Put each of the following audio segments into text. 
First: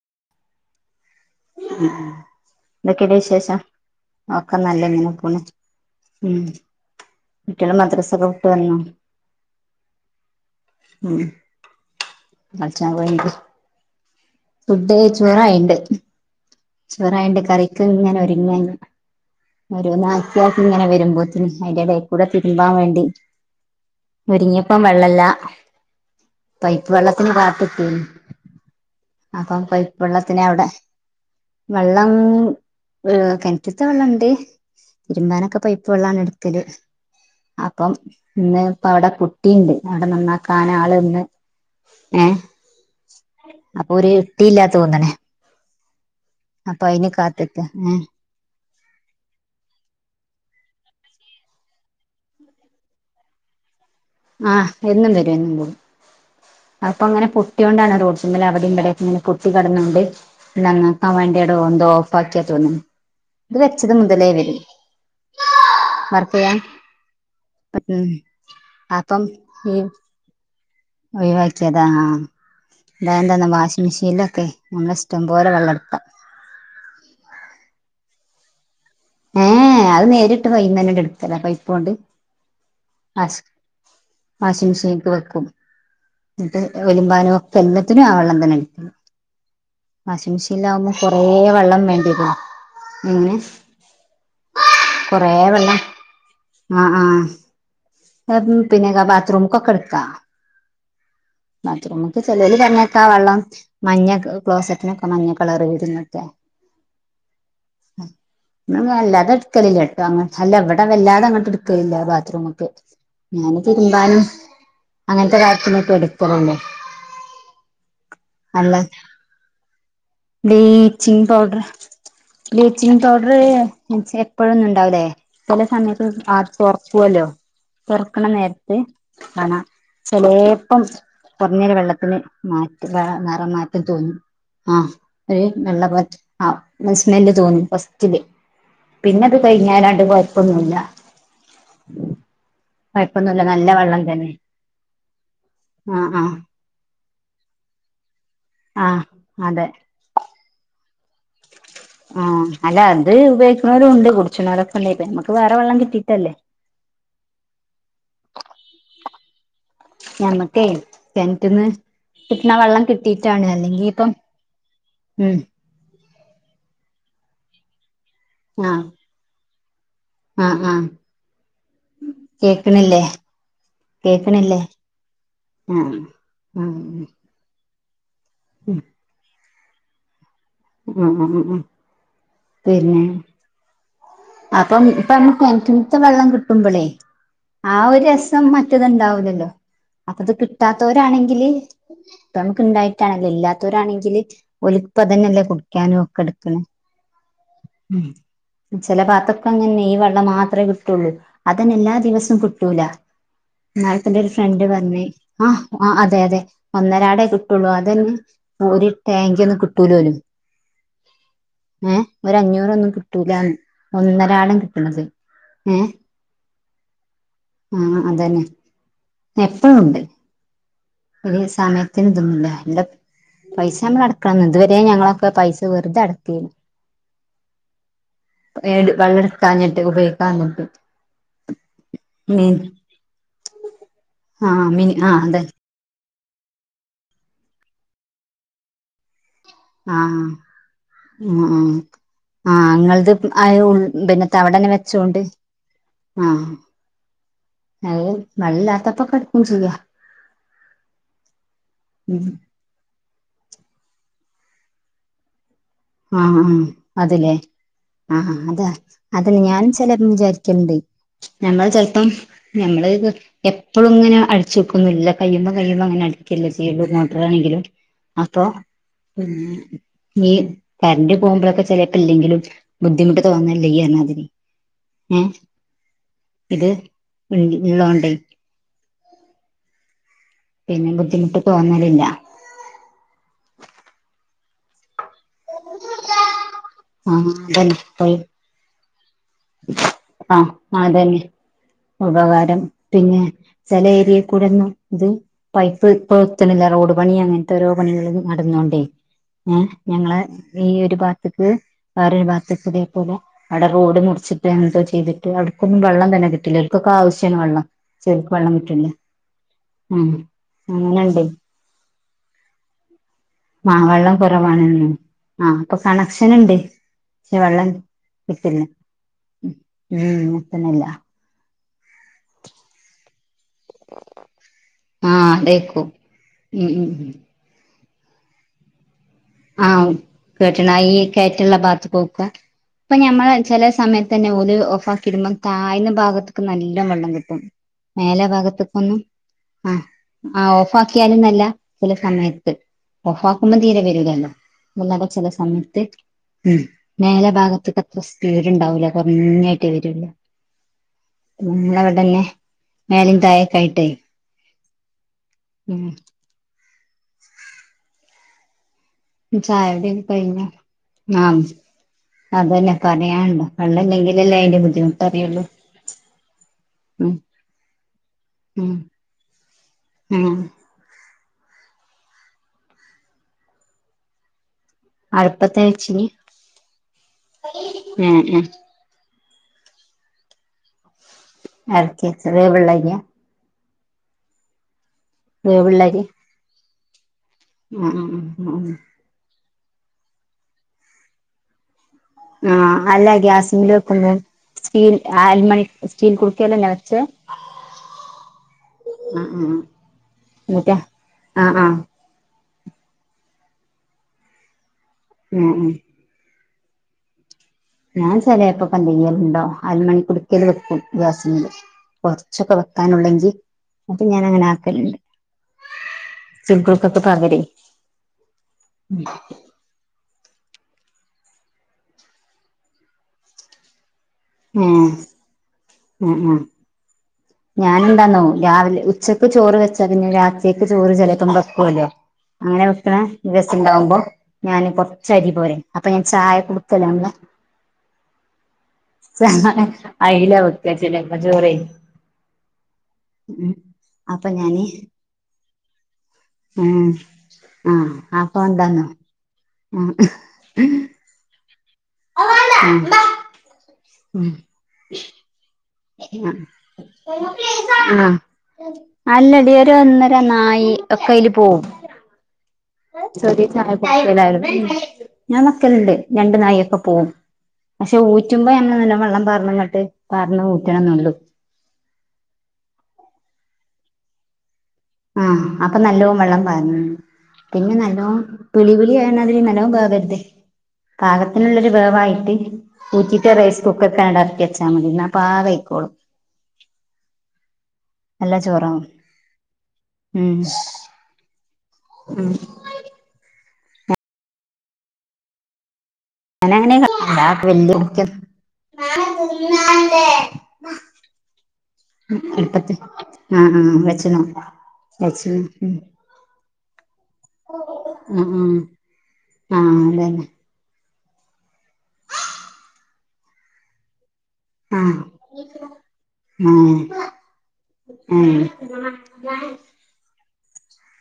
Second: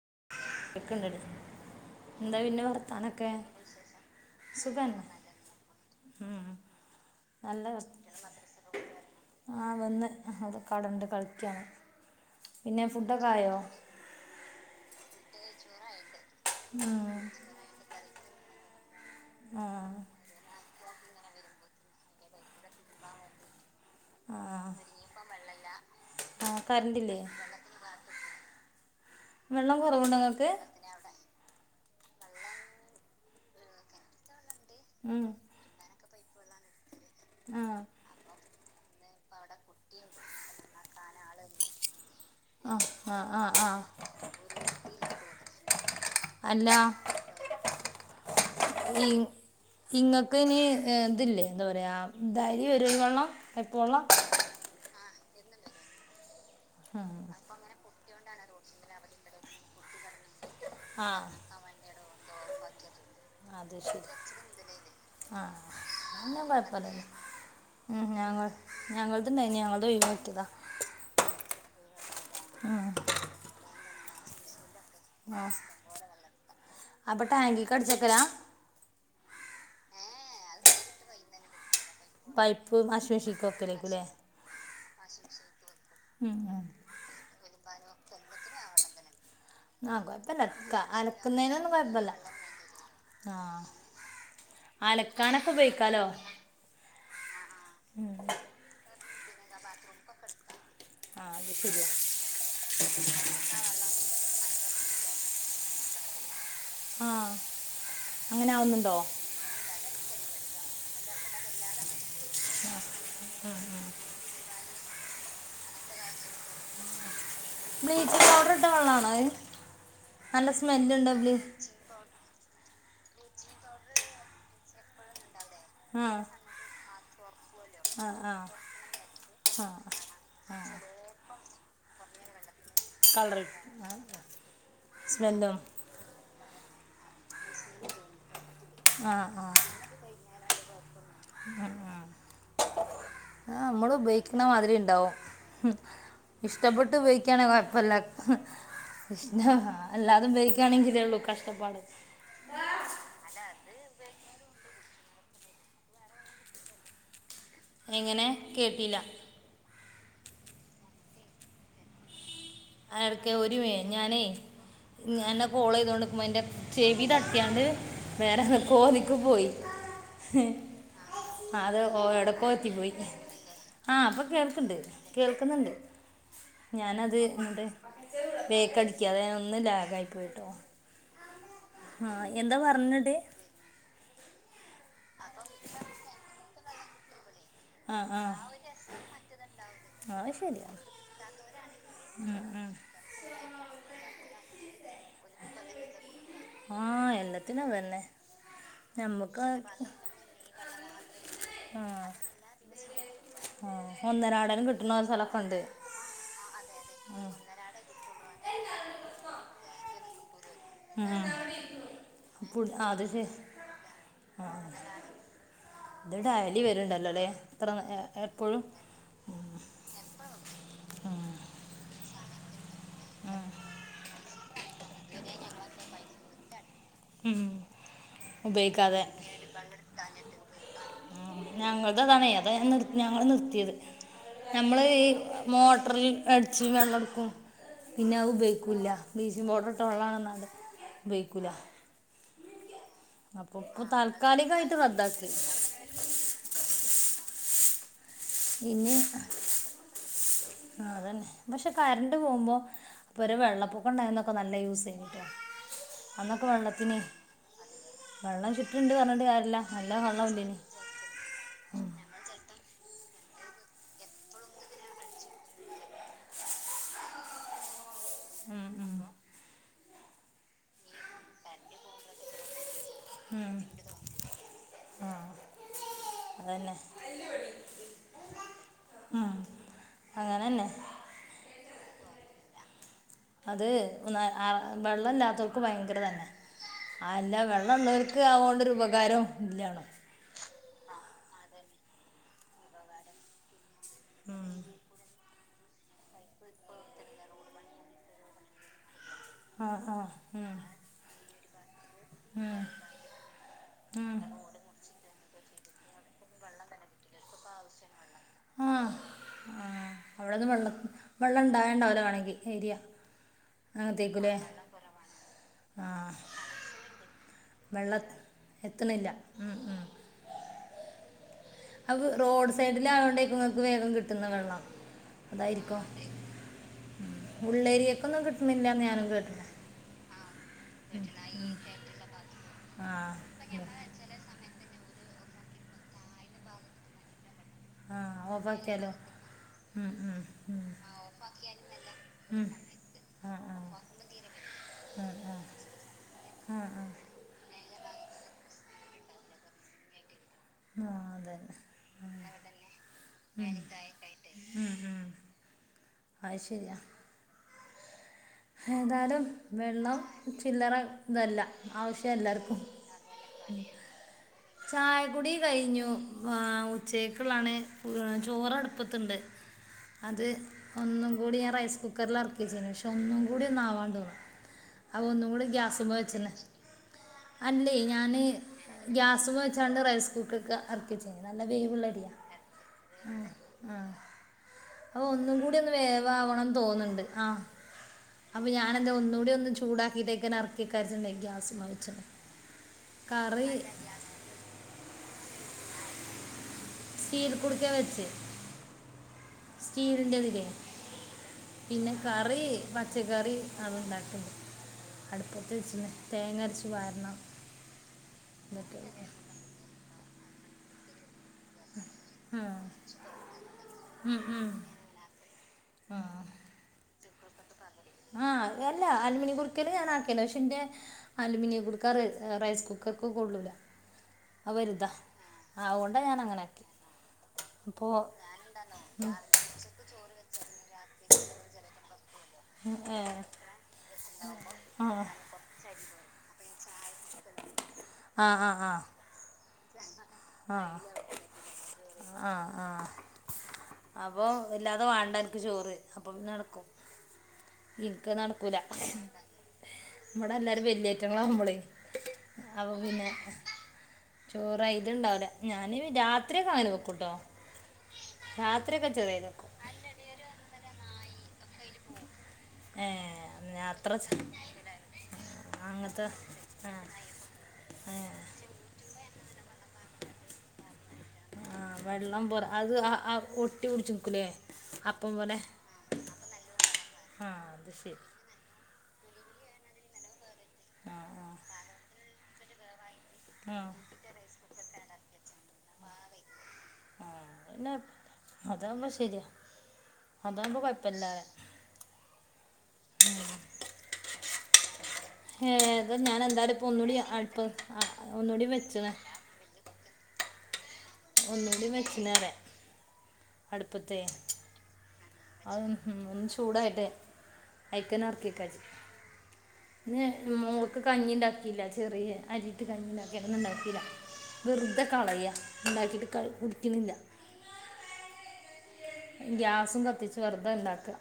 [unintelligible] എന്താ പിന്നെ എന്തൊക്കെയടെ വർത്താനൊക്കെ വിശേഷം സുഖന്നെ ഒക്കനല്ലങ്ങ്പ്പൂണ് ഉം കുട്ടിയാള് മദ്രസൊക്കെവിട്ട് വന്നു ആഹവന്ന് അവരൊക്കെവിടെണ്ട് കളിക്കാണ് പിന്നെ കളിച്ചാൻ പോയിണ്ട് ഫുഡൊക്കായോ? ഫുഡ് ചോറായിണ്ട് ചോറായിണ്ട് കറിക്ക്ഇങ്ങനെ ഒരുങ്ങ ആ ഒരു ആക്കി ആക്കി ഇങ്ങനെവരുമ്പത്തന് അതിന്റെ എടെകൂടെ തിരുമ്പാൻവേണ്ടി ആ ഒരിങ്ങിയപ്പം ആ വെള്ളല്ലപൈപ്പ് കറണ്ടില്ലേ വെള്ളത്തിന്കാത്തിട്ട അപ്പം വെള്ളം കൊയി കുറവുണ്ടോ വെള്ളത്തിനെ നിങ്ങൾക്ക് അവിടെ വെള്ളം കെൻറ്റ്ത്തെ വെള്ളണ്ട് ഉം തിരുമ്പാനൊക്കെ പയിപ്പ് വെള്ളാണെടുക്ക ത്തിൽ ആ അപ്പം ഇന്ന് ഇപ്പവിടെ പു ട്ടിണ്ട് അവിടെ നന്നാക്കൻ ആൾന്ന് ഏഹ ആ ആ ആ ആ അപ്പൊ ഒരു ഇത്തിലാതോന്നനെ. അല്ല ഏ ഇനി ഇങ്ങക്കിനി. തില്ലേ എന്താപറയാ [unintelligible] പപ്പവെള്ളം. ആഹ് എന്നും വരും എന്നും വരും അപ്പ ഉം. അങ്ങനെ പൊട്ട്യോണ്ടാണ് റോട്ടിമല. ഇങ്ങനെ പൊട്ടികെടന്നൊണ്ട് ആ നനാക്കാൻ വേണ്ടിയടെന്തോ ഓഫാക്കിയാതോന്നുന്നു. ഇത് അത് വച്ചത് ശരി മുതലേ വര. ആ ന്നാ കൊഴപ്പലാ ഉ ഉം ഞങ്ങ ഞങ്ങൾ. ങ്ങക്ക് ണ്ടേനി ഞങ്ങത്‌ഒയിവാക്കിയതാ. ഓയ്‌വാക്കിയതാ ആഹ ഇതാന്തന്ന വാഷിംഗ് മെഷീനിലൊക്കെ. നമ്മളെ ഇഷ്ടം പോലെ ആഹ വെള്ളം എടുക്കാം അപ്പം ടാങ്കിക്ക്അടിചെക്കലാ. ഏ അത് നേരിട്ട് പൈപ്പ്നനെ എടുക്കലാ പൈപ്പോണ്ട്. മേശേഷിലൊക്കെ. വാഷിംഗമെഷീനക്ക് വെക്കും. ഉം, ന്നട്ട് ഉം. ഒലുമ്പാനും ഒക്കെ എല്ലാത്തിനും ആ വെള്ളം തന്നെ എടക്കല്. ആഹ കൊഴപ്പില്ലക്ക കൊറേ അലക്കുനേനൊന്നും വെള്ളം കൊഴപ്പല്ല വേണ്ടിവരും എങ്ങനെ ആഹ. കൊറേ വെള്ളം ആഹ ആഹ. അതുപിന്നെ ബാത്രൂമക്കൊക്കെഎടക്ക. ആ അത് ശരിയാ ബാത്റൂമ ഒക്കെ ചേലോൽ പറഞ്ഞേക്കെ വെള്ളം മഞ്ഞ ക്ലോസറ്റനൊ. അപ്പ മഞ്ഞകളർവെരുന്നൊക്കെ. ആ അങ്ങനെ ആവുന്നുണ്ടോ നല്ലത എടുക്കലില്ലട്ടോ അങ്ങനെ. അല്ല ഇവിടെ വല്ലാതെ അങ്ങോട്ട് എടുക്കലില്ല ബാത്റൂമക്കെ ഇങ്ങനെ തിരുമ്പാനും. അങ്ങനത്തെ കാര്യാത്തിനൊക്കെ എടുക്കലുള്ളു. ബ്ലീച്ചിങ് പൗഡർ ഇട്ട വെള്ളാണോത്. ബ്ലിച്ചിംഗ പൗഡർ ബ്ലി.. ച്ചിങ് പൗഡറ് എപ്പോഴൊന്നും ഉണ്ടാവില്ലേ ചെല സമയത്ത് ആ തൊറക്കൊലൂ. ആ തൊർക്കണ ആ നേരത്ത് കാണ ആ ചെലേപ്പം. ഇങ്ങനെ വെള്ളത്തിന് മാറ്റം. കളർ നെറമാറ്റം തോന്നും ആഹ ഒരു സ്മെല്ലും വെള്ളപ്പോലത്തെ. സ്മെല്ല് തോന്നും ഫസ്റ്റില്. ആ പിന്നത് ആ കഴിഞ്ഞാലണ്ട്കൊഴപ്പൊന്നുല്ല. ആ അമ്മള് ഉപയോഗിക്കുന്നമാതിരി ഇണ്ടാവും മ് ആഹ് ആഹ് ഇഷ്ടപ്പെ. ട്ട് ഉപയോഗിക്കാണേൽ കൊഴപ്പല്ല ആഹ് ഇഷ അതെ എല്ലാത ഉപയോഗിക്കാണേലേള്ളു കഷ്ടപ്പാട്. ആഹ അല്ല അത് ഉപയോഗിക്കുന്നോരും ഉണ്ട് കുടിച്ചണോരൊക്കെ ഉണ്ട്‌ നമക്ക് വേറെ വെള്ളം കിട്ടീട്ടല്ലേ. എങ്ങനെ കേട്ടില്ല. ഞമ്മക്കേ കെനറ്റ്ന്ന്. ആടക്കെ ഒരുമിനി ഞാനേ ഉം ഞാനാനെ കോൾ ചെയ്തോണ്ട്. എന്റെ ചെവിതട്ടിയാണ്ട് വേറെ ആഹ് കോലിക്ക് പോയി. ആഹ് ആഹ് അത് എവിടെക്കോ എത്തി പോയി. കേക്കണില്ലേ ആഹ അപ്പൊ കേക്കണില്ലേ കേൾക്കണ്ട് കേൾക്കുന്നുണ്ട് ആഹ് ആഹ് ഞാനത്. ഉം ബേക്കടിക്ക അതാഞാനൊന്ന് ലാഗായിയിക്ക്ണ്ട്ട്ടോ. ഉ ഉ ഉം. ആഹ എന്താ പിന്നെ പറഞ്ഞട്. അപ്പം ഇപ്പ മ്മക്ക് കെണറ്റ്ന്ന് വെള്ളം കിട്ടുമ്പോളേ. ആ ഒരു ആഹ് ആഹ് രസം മറ്റത്ണ്ടാവലല്ലോ. അപ്പൊ അത് കിട്ടാത്തവരാണെങ്കില് ഉം ഇപ്പ നമുക്ക് ഉം ഇണ്ടായിട്ടാണെലോ ഇല്ലാത്തോരാണെങ്കില് ഒൽ. ഇപ്പതന്നെല്ലേ കുടിക്കാനും ഒക്കെ എടുക്കണ്. ആഹ് എല്ലാത്തിനും അതന്നെ ചിലപ്പോ ഞമ്മക്ക് അത്തൊക്കെ അങ്ങനെ ഈ വെള്ളം മാത്രെ കിട്ടുള്ളൂ അതന്നെ എല്ലാ ആഹ് ദിവസവും കിട്ടൂല ആഹ് എന്നാൾ ത്തിന്റെ ഒരു ഒന്നരാടൻ ഫ്രണ്ട് കിട്ടണ പറഞ് ഒരു സ്ഥലൊക്കെ ആ ഉണ്ട് ആ അതെ അതെ ഒന്നരടേ കിട്ടുള്ളു അതന്നെ ഒരു ടാങ്കി ഒന്നും കിട്ടൂലലും ഉം ഏഹ് പു ഒരഞ്ഞൂറൊന്നും അത് ശ കിട്ടൂലാന്ന് ഒന്നരാടം കിട്ട്ണതെ ഇത് ഡയലി വര്ണ്ടല്ലോല്ലേ ഇത്ര ആഹ് അതന്നെ എപ്പൊഴും എപ്പഴുണ്ട് ഒര് സമയത്തിന് ഇതൊന്നുല്ല [unintelligible] പൈസ നമ്മള് അടക്കണം ഇത് വ രേ ഞങ്ങളൊക്കെ പൈസ വെർതെ അടക്കേനി ഉം ഏട് ഉപയോഗിക്കാതെ വള്ളട്ക്കാഞ്ഞിട്ട് ഉപയോഗിക്കാന്ന്ട്ട് ഞങ്ങൾതും അതാണെ അതാ ഞാൻ നിർ ഞങ്ങൾ നിർത്തിയത് ആഹ് നമ്മള് മിനി ഈ ആഹ് അതെ മോട്ടറിൽ അടിച്ച് വെള്ളം ഇട്ക്കും പിന്നെ അത് ഉപയോഗിക്കൂല്ല ബ്ലീച്ചിങ് പൗഡർ ഇട്ട വെള്ളാണ് ആഹ് പർഞ്ഞാട്ട് ഉപയോഗിക്കൂല ആ ഇങ്ങൾത് അപ്പൊ അയോ ഇപ്പൊ പിന്നെത്താ അവിടെന്നെ താൽക്കാലികായിട്ട് വെച്ചോണ്ട് റദ്ദാക്കി ആഹ് അത് വെള്ളല്ലാത്തപ്പൊക്കെ ഇട്ക്കും സുഖാ ആഹ് അതെന്നെ പക്ഷെ കരണ്ട് ഉം പോകുമ്പം പൊരേ വെള്ളപ്പൊക്കം ഇണ്ടായിന്നൊ ക്കെ നല്ല യൂസേനിട്ടോ ആഹ് അത് ലേ ആഹ് വെള്ളം അതാ ചുറ്റുണ്ട് പറഞ്ഞിട്ട് അതെന്നെ കാര്യമില്ല ഞാനും നല്ല ചെലേപ്പം വെള്ളമില്ല ഇനി വിചാരിക്കൽണ്ട് ഞമ്മൾ ചെൽപ്പം ഞമ്മള് ഇതൊ എപ്പളു ഇങ്ങനെ അടിച്ചു വെക്കൊന്നുല്ല കയുമ്പോ കയുമ്പോ അങ്ങനെ അടിക്കല്ലേ ചെയ്യൊള്ളൂ മോട്ടർ ആണെങ്കിലും അപ്പൊ ഉം ഈ കരന്റ് പോകുമ്പോഴൊക്കെ ചെലേപ്പ ഇല്ലെങ്കിലും ബുദ്ധിമുട്ട് തോന്നേല്ലെങ്കിൽ പർഞ്ഞാതിരി ഏഹ് ഇത് അതന്നെ ഇള്ളോണ്ടെ ആഹ് പിന്നെ ബുദ്ധിമുട്ട് തോന്നലില്ല അത് ഒന്ന് ആ വെള്ളല്ലാ വർക്ക് ഭയങ്കര തന്നെ ആഹ് അല്ലാ വെള്ളം അതന്നെ ഉള്ളവർക്ക് ആതോണ്ടൊരു ഉപകാരം ഇല്ലാണോ ആഹ് അതന്നെ ഉപകാരം പിന്നെ ചില ഏരിയെ കൂടെ ഇന്നും ഇത് പൈപ്പ് ഇപ്പത്തണില്ല റോഡ് പണി അങ്ങനത്തെ ഓരോ പണികളും നടന്നോണ്ടേ ഏഹ് ആ ആ ഞങ്ങളെ ഉം, ഈ ഒരു ഭാഗത്തക്ക് വേറൊരു ഉം, ഭാത്തക്ക് ഇതേപോലെ അവിടെ റോഡ് ഉം. മുറി ചെയ്തിട്ട് അവടക്കൊന്നും വെള്ളം തന്നെ കിട്ടില്ല ഇവർക്കൊക്കെ ആവശ്യണ് വെള്ളം ശരിക്ക് വെള്ളം ആ കിട്ടിണില്ല ആ. ഉം അങ്ങനെ ഇണ്ട് ഉം ഏരിയ ആ വെള്ളം അങ്ങത്തേക്കൂലേ കുറവാണ് ആഹ് അപ്പൊ ആ കണക്ഷൻ ഉണ്ട് വെള്ളം കിട്ടില്ല എത്തണില്ല ഉം ഉം കിട്ടിണില്ല അത് റോഡ് സൈഡിൽ ആയതോണ്ടേക്കും വേഗം കിട്ടുന്ന വെള്ളം ആഹ് അതായിരിക്കോ അതേക്കും ഉം ഉം ഉളേരി ഒന്നും കിട്ടിണില്ല ഞാനും കേട്ടു ആന്ന് കേട്ടളായി കയറ്റുള്ള ഭാത്തുക്കെക്കെ ഇപ്പൊ ആ ഞമ്മള് ചില സമയത്ത് തന്നെ ഓല് ഒ കിടുമ്പം താഴ്ന്ന ഭാഗത്തേക്ക് നല്ല വെള്ളം കിട്ടും ആ മേലെ ഭാഗ്ത്ത്ക്ക് ഓഫാക്കിയാലോ ഒന്നും ആഹ് ഉം ഉം ആ ഉം ഓഫ് ആക്കിയാല് എന്നല്ല ചില ഉം സമയത്ത് ഓഫ് ആ ആ ആക്കുമ്പോം ആ തീരെ വരില്ലല്ലോ [unintelligible] ചില ആ സമയത്ത് ആ ഉം ആ മേലെ ഭാഗത്ത് ഇക്ക അത്ര സ്പീട് ഇണ്ടാവൂല കുറഞ്ഞായിട്ട് വരോള്ളു ആ അതന്നെ നമ്മളവിടല്ലേ മേലും തായൊക്കായിട്ടേ ഉം ഉം അത് ശരിയാ ഏതായാലും ചായുടി വെള്ളം ഒക്കെ കഴിഞ്ഞോ ചില്ലറ ഇതല്ല ആഹ് ആവശ്യം എല്ലാവർക്കും അതന്നെ പറയാനുണ്ടോ വെള്ളല്ലെങ്കിലല്ലേ അതിന്റെ ബുദ്ധിമുട്ട് ചായകുടി അറിയുള്ളൂ കഴിഞ്ഞു ഉം ഉച്ചക്കുള്ളാണ് ചോറ് ഉം അടുപ്പത്തുണ്ട് അത് ഉം ഒന്നും കൂടി ഞാൻ റൈസ് കുക്കർല് എറക്കി വെച്ച്ക്ക്ണ് പക്ഷേ ഒന്നും കൂടി ഒന്നാവാണ്ടോന്നും അത് ഒന്നും കൂടെ അടുപ്പത്ത് ഗ്യാസ്പ വെച്ചിനി [unintelligible] അല്ലേ ഞാന് ഏഹ് ഏഹ് [unintelligible] [unintelligible] വെച്ചാണ്ട് റൈസ് കുക്കർക്കെ ഇറക്കി ചെയ്യ നല്ല എറക്കി വേവുള്ളരിയാ വെച്ചത് വേവുള്ളരിയാ ആ അപ്പൊ ഒന്നും കൂടി ഒന്ന് വേവുള്ളരി വേവാകണംന്ന് തോന്നുന്നുണ്ട് ആ ഉം ഉം അപ്പൊ ഉം ഉം ഞാനെന്താ ഒന്നുകൂടി ഒന്ന് ചൂടാക്കിട്ടേക്കാ [unintelligible] ആ അല്ല ഗ്യാസിമിൽ വെക്ക്പം സ്റ്റീൽ ആൽമണി സ്റ്റീൽ [unintelligible] വെച്ചേ സ്റ്റീൽ കുടുക്കായ വെച്ച് ആഹ് ആഹ് സ്റ്റീലിന്റെതില്ലേ എന്നിട്ടാ ആഹ് ആഹ് പിന്നെ കറി പച്ചക്കറി അത് ഇണ്ടാക്കണ്ട് ഉം അടുപ്പത്തെ ഉം വച്ചിന്നെ തേങ്ങരച്ച് വാരണം ഞാൻ ചിലപ്പൊ ഇതൊക്കെ [unintelligible] അല് മണിക്കുടിക്കല് വെക്കും കൊറച്ചൊക്കെ ഉം. വെക്കാനുള്ളെങ്കിൽ അപ്പൊ ഉം, ഞാൻ അങ്ങനെ ഉം. ആക്കലുണ്ട് [unintelligible] ആഹ് അതല്ല ഏഹ് അലുമണിക്കുറിക്കല് ഞാൻ കലോഷിന്റെ അലൂമിനിയം കൊടുക്കാറ് റൈസ് കുക്കർക്ക് കൊള്ളൂല ആ വരുതാ ആഹ് അതുകൊണ്ടാ ഞാൻ അങ്ങനെ ആക്കി അപ്പോൾ ഞാനന്താന്നോ രാവിലെ ഉച്ചക്ക് ചോറ് വെച്ചാ പിന്നെ രാത്രിേക്ക് ചോറ് [unintelligible] അങ്ങനെ വെക്കണ ആ രസം ഉണ്ടാവുമ്പോ ഞാന് ആ കൊറച്ച അരി പോരെ അപ്പൊ ഞാൻ ചായ കൊടുത്തല്ലേല്ല ആഹ് ആഹ് ആഹ് അയില വക്കച്ചില്ലേ [unintelligible] ആഹ് ആഹ് അപ്പൊ ഇല്ലാതെ വേണ്ട എനിക്ക് ചോറ് അപ്പൊ പിന്നെ നടക്കും ഉം [unintelligible] അപ്പൊ ഉണ്ടന്നോ നമ്മടെ എല്ലാരും വല്യറ്റങ്ങളാവുമ്പോളി അപ്പൊ പിന്നെ ചോറായിത് ഇണ്ടാവുല ഞാന് രാത്രിയൊക്കെ അങ്ങനെ വെക്കൂട്ടോ ആ അ രാത്രിയൊക്കെ ചെറിയത് വെക്കും അല്ലടി ഒരുഒന്നര [unintelligible] [unintelligible] ഒക്കെ അയിൽ പോവും ഏ ചെറിയ ഞാൻ അത്ര ചായ ച- [unintelligible] ഞാൻ മക്കലുണ്ട് അങ്ങനത്തെ രണ്ടു നായി ആ ഒക്കെ പോകവും ഏ പക്ഷെ ഊറ്റുമ്പോ [unintelligible] നല്ല വെള്ളം പറഞ്ഞങ്ങട്ട് പറഞ്ഞ ഊറ്റണം എന്നള്ളു ആഹ വെള്ളം പോരാ അത് [unintelligible] ഒട്ടി കുടിച്ചു ആഹ് അപ്പൊ നല്ലോ വെള്ളം ആ [unintelligible] അത് പിന്നെ ശരി നല്ലോ പിളിപളിയ [unintelligible] വേവരുത് ആ ആ പാകത്തിനുള്ളരു വേവായിട്ട് ഊറ്റിട്ട് ആ റൈസ് കുക്കർക്ക് അങ്ങട് ഇറക്കി വച്ചാൽ മതി എന്നാൽ പാകഴക്കോളും നല്ല [unintelligible] ചോറാവും അതാംപശരിയാ ഉം അതാംപൊ കൊഴപ്പില്ല [unintelligible] അതെ ഞാൻ എന്താണ് ഇപ്പ ഞാനങ്ങനെ ഒന്നൂടി അടുപ്പ വല്യ ആ കുക്കർ ഒന്നൂടി വെച്ചത [unintelligible] എളുപ്പത്തി ആഹ് ആഹ് അടുപ്പത്തെ വെച്ചനോ [unintelligible] ചൂടായിട്ടെ ആ ആ ഉം ആഹ് ഇന്ന് അതന്നെ മോൾക്ക് കഞ്ഞി ഉണ്ടാക്കിയില്ല ചെറിയ അരിട്ട് കഞ്ഞി ഉണ്ടാക്കിന്നും ഉണ്ടാക്കില്ല വെറുതെ കളയ ആ ഉം വെർദെ ഉണ്ടാക്കുക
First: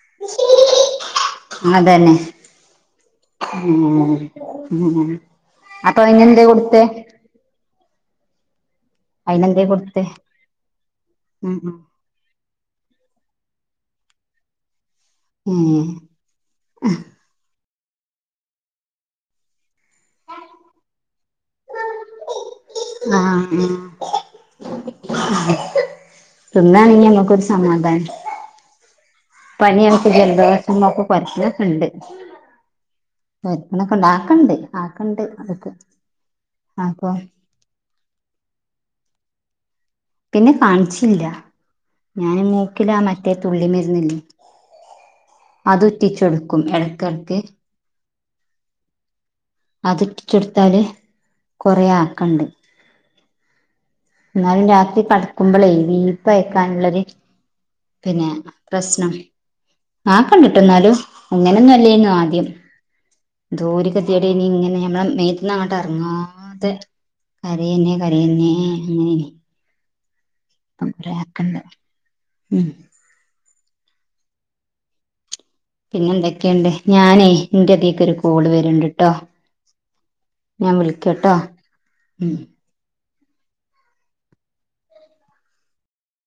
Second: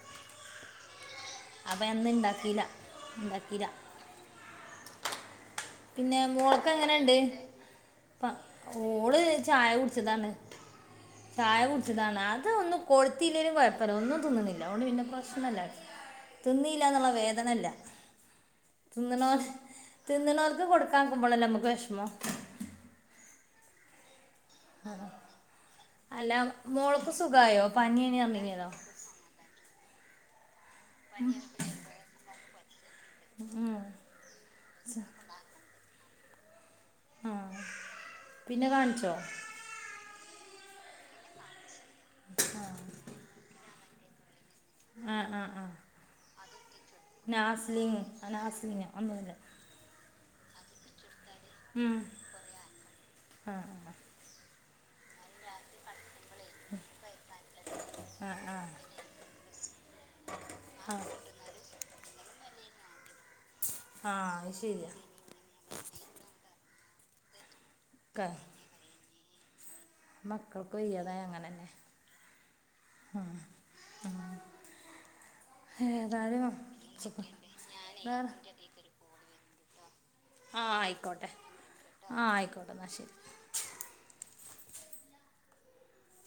അപ്പം അന്ന് അതന്നെ ഉണ്ടാക്കിയില്ല ഉണ്ടാക്കിയില്ല [unintelligible] അപ്പൊ പിന്നെ അയിനെന്തേ മോളൾക്കെ കൊടുത്തെ എങ്ങനെണ്ട് ഓള് അയിനെന്തേ ചായ കൊടുത്തെ കുടിച്ചതാണ് ഉം ചായ കുടിച്ചതാണ് അതൊന്നും കൊടുത്തില്ലേലും കുഴപ്പമില്ല ഒന്നും തിന്ന്ണില്ലഅയോണ്ട് പിന്നെ പ്രശ്നല്ല ഉം തിന്നീല്ലാന്ന്ള്ളവേദനല്ല തിന്ന്ണോല് തിന്നുണോർക്ക് കൊടുക്കാൻ കുമ്പളല്ലേ നമ്മുക്ക് വെഷ്മം ആഹ ഉം [unintelligible] ആ അല്ല തിന്നാണെങ്കി മോൾക്ക് നമുക്കൊരു സുഖായോ പനിയിന് പർനീനയിന്നോ പനിയായിറ്റ് ജലദിവസ എന്നൊക്കെ പരച്ചൊക്ക ഉണ്ട് ഉം. പ്പണൊക്കെണ്ട ആക്കണ്ട് ആക്കണ്ട് അതൊക്കെ അപ്പൊ ആഹ പിന്നെ കാണിച്ചോ പിന്നെ കാൺച്ചില്ല ഞാനും മൂക്കില്ല മറ്റേ തുള്ളി മരുന്നില്ലേ അതൊറ്റിചൊടുക്കും എടക് നാസലിങ് അനാസ്ലിംഗ് അയൊന്നല്ല അതൊറ്റിചൊട്ത്താല് ഉം ഹാ എന്നാലും രാത്രി കടക്കുമ്പളയ് വി ഇപ്പയ്ക്കാനുള്ളൊരു പിന്നെ ആ ആ പ്രശ്നം ആകണ്ട്ട്ടാന്നാലു അങ്ങനൊന്നും അല്ലേയ്ന്നു ആദ്യം എന്തോരു ആ ഗതിയേഡ് അത് എരുന്ന്ഇങനെ ശരിയാ ഞമ്മളെ മേ‌ത്ന്ന് അങ്ങോട് അറങ്ങാതെ കരയന്നെ ഒക്കെ കരയന്നെ അങ്ങനെനി മക്കൾക്ക് വയ്യതായ അങ്ങനന്നെ ഉം ഏതായാലും പിന്നെന്തൊക്കെണ്ട് സുഖം ഞാനേ എന്റെ തീക് ഒരു വേറെ കോള് വരീണ്ടീട്ടോ ആ ആയിക്കോട്ടെ ആ ഉം ആയിക്കോട്ടെ ഇന്നാ ശെരി